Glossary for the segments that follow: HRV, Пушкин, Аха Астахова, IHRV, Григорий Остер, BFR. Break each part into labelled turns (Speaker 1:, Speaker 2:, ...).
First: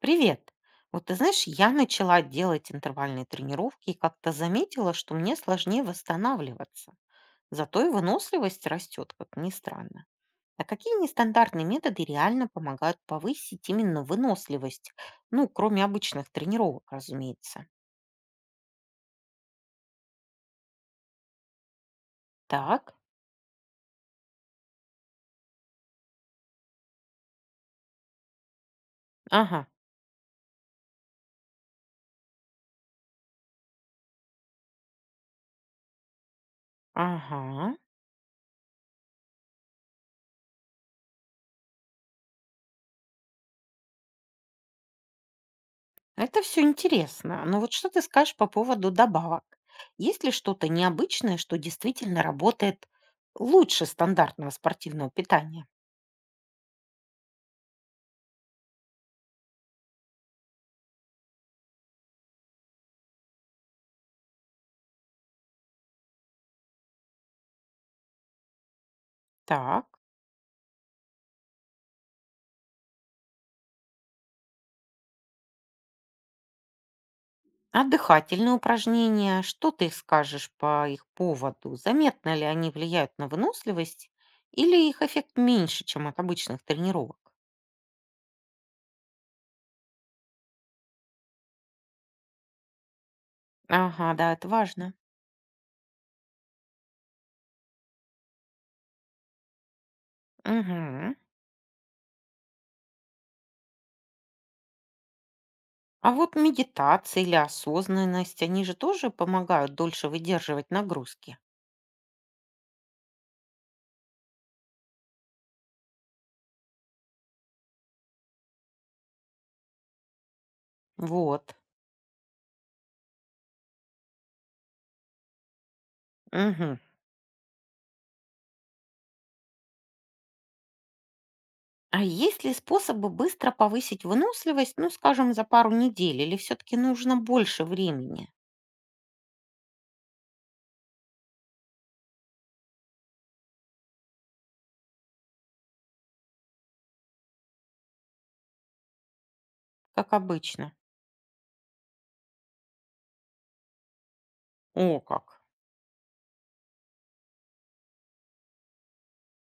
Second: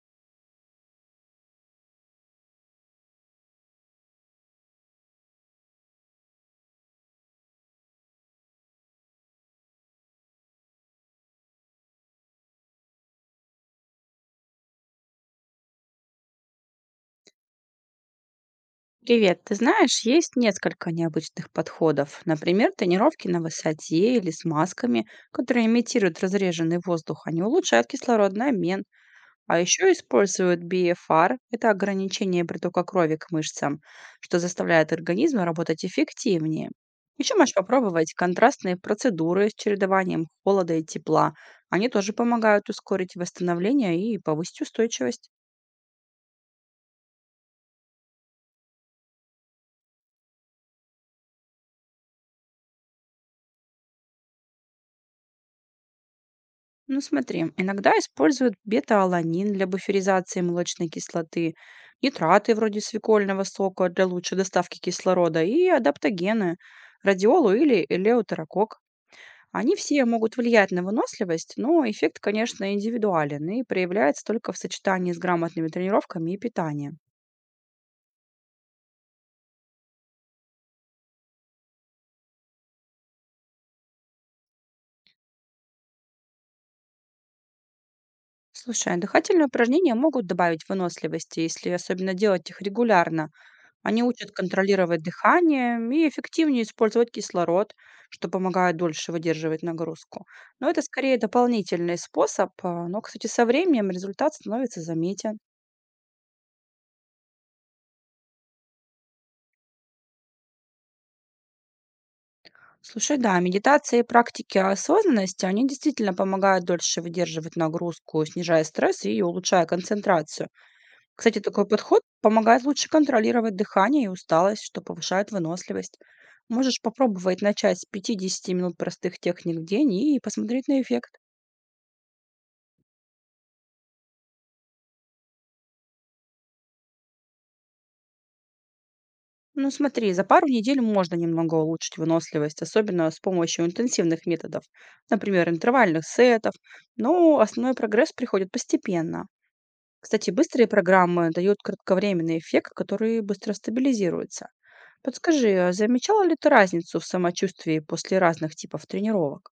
Speaker 1: Привет. Вот ты знаешь, я начала делать интервальные тренировки и как-то заметила, что мне сложнее восстанавливаться. Зато и выносливость растет, как ни странно. А какие нестандартные методы реально помогают повысить именно выносливость? Ну, кроме обычных тренировок, разумеется.
Speaker 2: Привет, ты знаешь, есть несколько необычных подходов. Например,
Speaker 1: Так,
Speaker 2: тренировки на высоте или с масками, которые имитируют разреженный воздух. Они улучшают кислородный обмен. А
Speaker 1: ага,
Speaker 2: еще используют BFR, это ограничение притока крови к мышцам, что заставляет организм работать эффективнее. Еще можешь
Speaker 1: ага.
Speaker 2: попробовать контрастные процедуры с чередованием холода и тепла. Они тоже помогают ускорить восстановление и повысить устойчивость.
Speaker 1: Это все интересно. Но вот что ты скажешь по поводу добавок? Есть ли что-то необычное, что действительно работает лучше стандартного спортивного питания?
Speaker 2: Ну смотри, иногда используют бета-аланин для буферизации молочной кислоты, нитраты вроде свекольного сока для лучшей доставки кислорода и адаптогены, радиолу или элеутерокок. Они
Speaker 1: Так.
Speaker 2: все могут влиять на выносливость, но эффект, конечно, индивидуален и проявляется только в сочетании с грамотными тренировками и питанием.
Speaker 1: А дыхательные упражнения, что ты скажешь по их поводу? Заметно ли они влияют на выносливость или их эффект меньше, чем от обычных тренировок?
Speaker 2: Слушай, а дыхательные упражнения могут добавить выносливости, если особенно делать их регулярно. Они
Speaker 1: Ага,
Speaker 2: учат
Speaker 1: да, это важно.
Speaker 2: контролировать дыхание и эффективнее использовать кислород, что помогает дольше выдерживать нагрузку. Но это
Speaker 1: Мгм.
Speaker 2: скорее дополнительный способ, а, но, кстати, со временем результат становится заметен.
Speaker 1: А вот медитация или осознанность, они же тоже помогают дольше выдерживать нагрузки.
Speaker 2: Слушай, да, медитация и практики осознанности, они действительно помогают дольше выдерживать нагрузку, снижая стресс и улучшая концентрацию. Кстати,
Speaker 1: Вот.
Speaker 2: такой подход помогает лучше контролировать дыхание и усталость, что повышает выносливость.
Speaker 1: Мгм.
Speaker 2: Можешь попробовать начать с 50 минут простых техник в день и посмотреть на эффект.
Speaker 1: А есть ли способы быстро повысить выносливость, ну, скажем, за пару недель, или все-таки нужно больше времени,
Speaker 2: Ну смотри, за пару недель можно немного улучшить выносливость, особенно с помощью интенсивных методов, например, интервальных сетов, но основной прогресс приходит постепенно.
Speaker 1: как
Speaker 2: Кстати, быстрые
Speaker 1: обычно?
Speaker 2: программы дают кратковременный эффект, который быстро стабилизируется.
Speaker 1: О, как.
Speaker 2: Подскажи, а замечала ли ты разницу в самочувствии после разных типов тренировок?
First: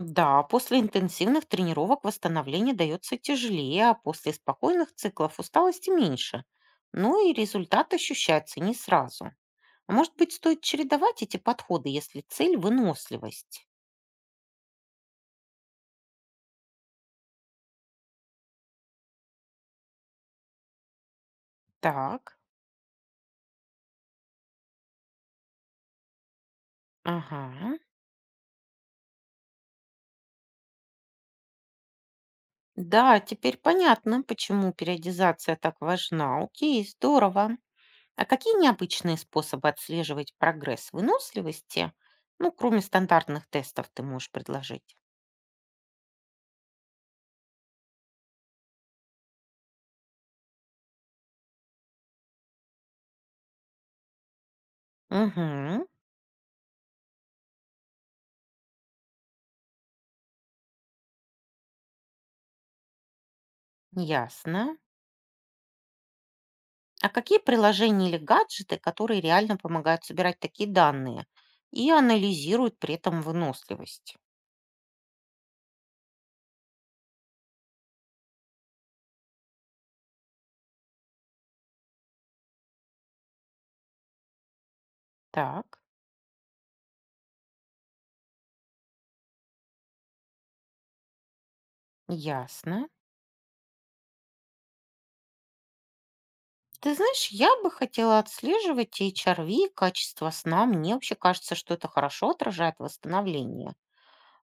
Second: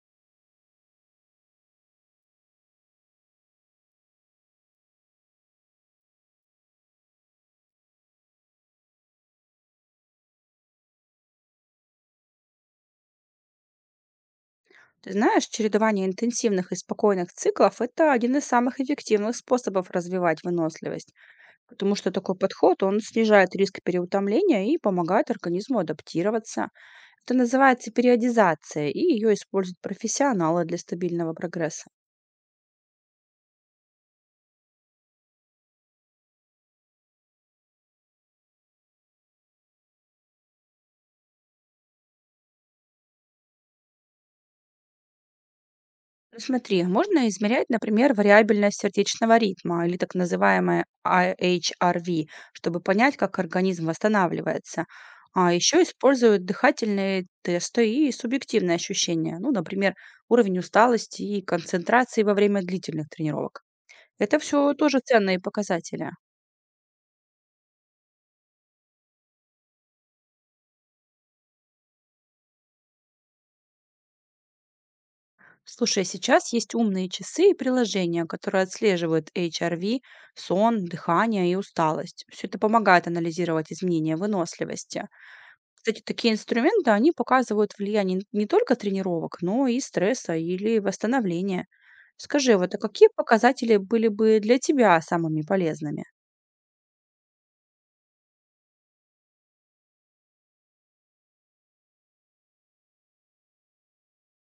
Speaker 1: Да, после интенсивных тренировок восстановление дается тяжелее, а после спокойных циклов усталости меньше. Ну и результат ощущается не сразу. А может быть, стоит чередовать эти подходы, если цель – выносливость?
Speaker 2: Ты знаешь, чередование интенсивных и спокойных циклов — это один из самых эффективных способов развивать выносливость. Потому что такой
Speaker 1: Так,
Speaker 2: подход, он снижает риск переутомления и помогает организму адаптироваться. Это
Speaker 1: ага.
Speaker 2: называется периодизация, и ее используют профессионалы для стабильного прогресса.
Speaker 1: Да, теперь понятно, почему периодизация так важна. Окей, здорово. А какие необычные способы отслеживать прогресс выносливости, ну, кроме стандартных тестов, ты можешь предложить?
Speaker 2: Ну, смотри, можно измерять, например, вариабельность сердечного ритма или так называемое IHRV, чтобы понять, как организм восстанавливается. А еще
Speaker 1: Угу,
Speaker 2: используют дыхательные тесты и субъективные ощущения, ну, например, уровень усталости и концентрации во время длительных тренировок. Это
Speaker 1: ясно.
Speaker 2: все тоже ценные показатели.
Speaker 1: А какие приложения или гаджеты, которые реально помогают собирать такие данные и анализируют при этом выносливость?
Speaker 2: Слушай, а сейчас есть умные часы и приложения, которые отслеживают HRV, сон, дыхание и усталость. Все это помогает анализировать изменения выносливости.
Speaker 1: Так,
Speaker 2: Кстати, такие инструменты, они показывают влияние не только тренировок, но и стресса или восстановления. Скажи, вот а
Speaker 1: ясно.
Speaker 2: какие показатели были бы для тебя самыми полезными?
Speaker 1: Ты знаешь, я бы хотела отслеживать HRV, качество сна. Мне вообще кажется, что это хорошо отражает восстановление.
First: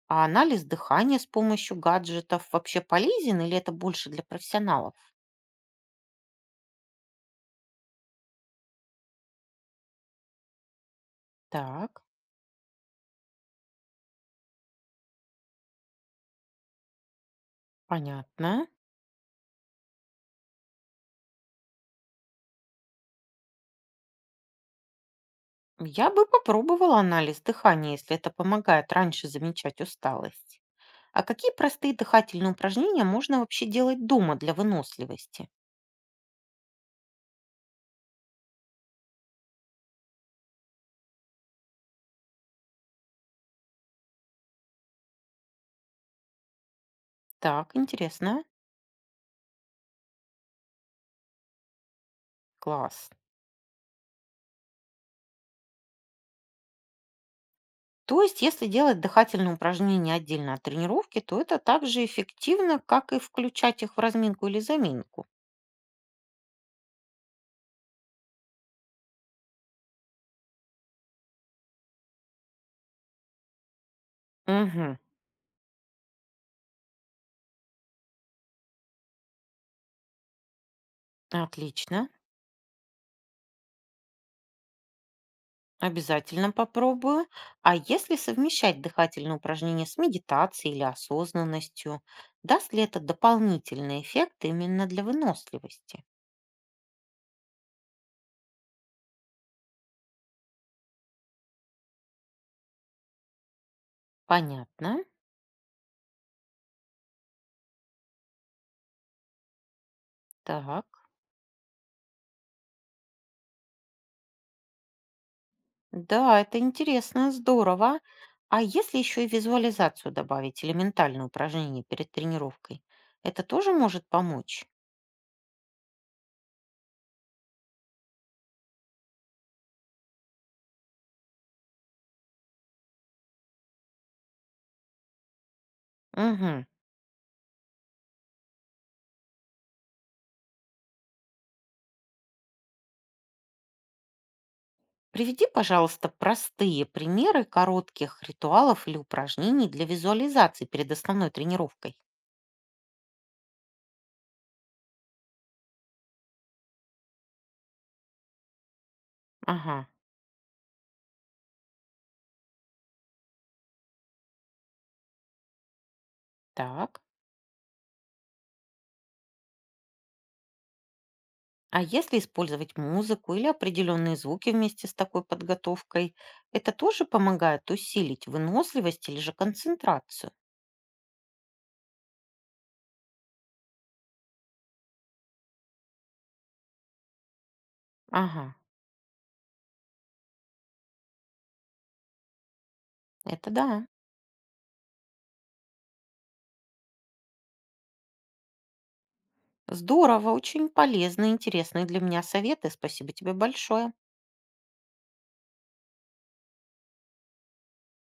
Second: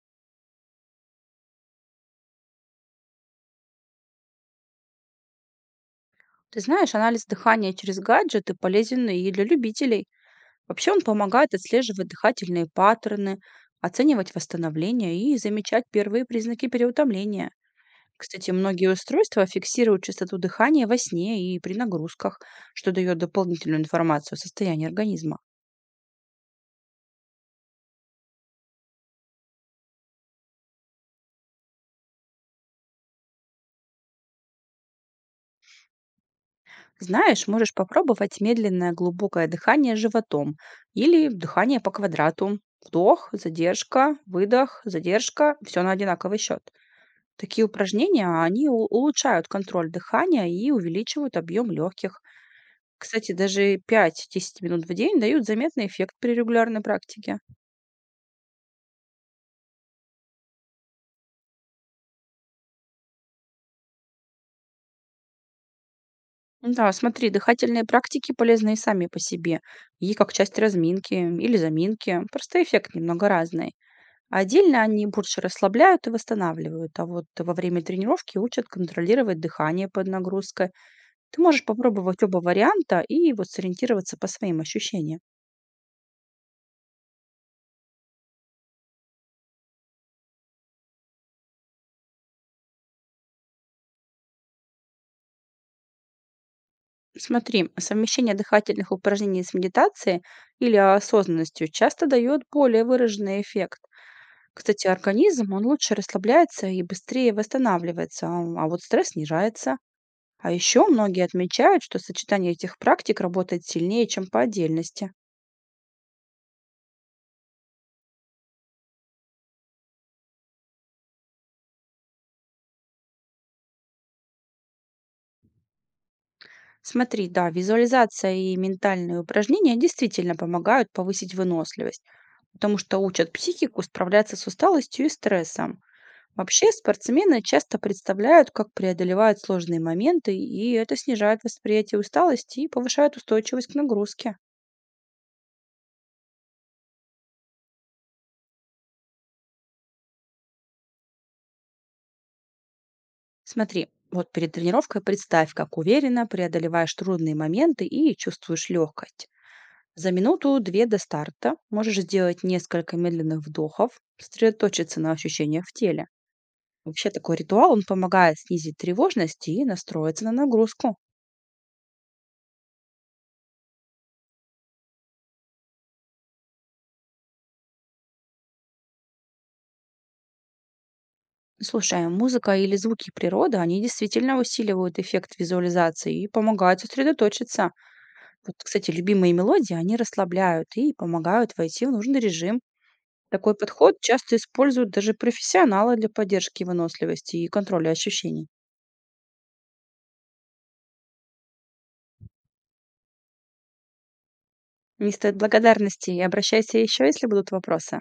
Speaker 1: А анализ дыхания с помощью гаджетов вообще полезен или это больше для профессионалов?
Speaker 2: Ты знаешь, анализ дыхания через гаджеты полезен и для любителей. Вообще он помогает
Speaker 1: Так,
Speaker 2: отслеживать дыхательные паттерны, оценивать восстановление и замечать первые признаки переутомления. Кстати,
Speaker 1: понятно.
Speaker 2: многие устройства фиксируют частоту дыхания во сне и при нагрузках, что дает дополнительную информацию о состоянии организма.
Speaker 1: Я бы попробовала анализ дыхания, если это помогает раньше замечать усталость. А какие простые дыхательные упражнения можно вообще делать дома для выносливости?
Speaker 2: Знаешь, можешь попробовать медленное глубокое дыхание животом или дыхание по квадрату. Вдох, задержка, выдох, задержка, все на одинаковый счет. Такие
Speaker 1: Так,
Speaker 2: упражнения,
Speaker 1: интересно.
Speaker 2: они улучшают контроль дыхания и увеличивают объем легких.
Speaker 1: Класс.
Speaker 2: Кстати, даже пять-десять минут в день дают заметный эффект при регулярной практике.
Speaker 1: То есть, если делать дыхательные упражнения отдельно от тренировки, то это так же эффективно, как и включать их в разминку или заминку.
Speaker 2: Да, смотри, дыхательные практики полезны и сами по себе, и как часть разминки или заминки. Просто эффект немного разный. А отдельно
Speaker 1: Угу,
Speaker 2: они больше расслабляют и восстанавливают, а вот во время тренировки учат контролировать дыхание под нагрузкой. Ты можешь
Speaker 1: отлично.
Speaker 2: попробовать оба варианта и вот сориентироваться по своим ощущениям.
Speaker 1: Обязательно попробую. А если совмещать дыхательные упражнения с медитацией или осознанностью, даст ли это дополнительный эффект именно для выносливости?
Speaker 2: Смотри, совмещение дыхательных упражнений с медитацией или осознанностью часто дает более выраженный эффект. Кстати,
Speaker 1: Понятно.
Speaker 2: организм, он лучше расслабляется и быстрее восстанавливается, а вот стресс снижается. А еще
Speaker 1: Так.
Speaker 2: многие отмечают, что сочетание этих практик работает сильнее, чем по отдельности.
Speaker 1: Да, это интересно, здорово. А если еще и визуализацию добавить или ментальное упражнение перед тренировкой, это тоже может помочь?
Speaker 2: Смотри, да, визуализация и ментальные упражнения действительно помогают повысить выносливость, потому что учат психику справляться с усталостью и стрессом.
Speaker 1: Мгм.
Speaker 2: Вообще, спортсмены часто представляют, как преодолевают сложные моменты, и это снижает восприятие усталости и повышает устойчивость к нагрузке.
Speaker 1: Приведи, пожалуйста, простые примеры коротких ритуалов или упражнений для визуализации перед основной тренировкой.
Speaker 2: Смотри, вот перед тренировкой представь, как уверенно преодолеваешь трудные моменты и чувствуешь легкость.
Speaker 1: Ага,
Speaker 2: За минуту-две до старта можешь сделать несколько медленных вдохов, сосредоточиться на ощущениях в теле.
Speaker 1: так.
Speaker 2: Вообще такой ритуал, он помогает снизить тревожность и настроиться на нагрузку.
Speaker 1: А если использовать музыку или определенные звуки вместе с такой подготовкой, это тоже помогает усилить выносливость или же концентрацию?
Speaker 2: Слушай, а музыка или звуки природы, они действительно усиливают эффект визуализации и помогают сосредоточиться. Вот,
Speaker 1: Ага,
Speaker 2: кстати, любимые мелодии, они расслабляют и помогают войти в нужный режим.
Speaker 1: это
Speaker 2: Такой
Speaker 1: да.
Speaker 2: подход часто используют даже профессионалы для поддержки выносливости и контроля ощущений.
Speaker 1: Здорово, очень полезные, интересные для меня советы. Спасибо тебе большое.
Speaker 2: Не стоит благодарности и обращайся еще, если будут вопросы.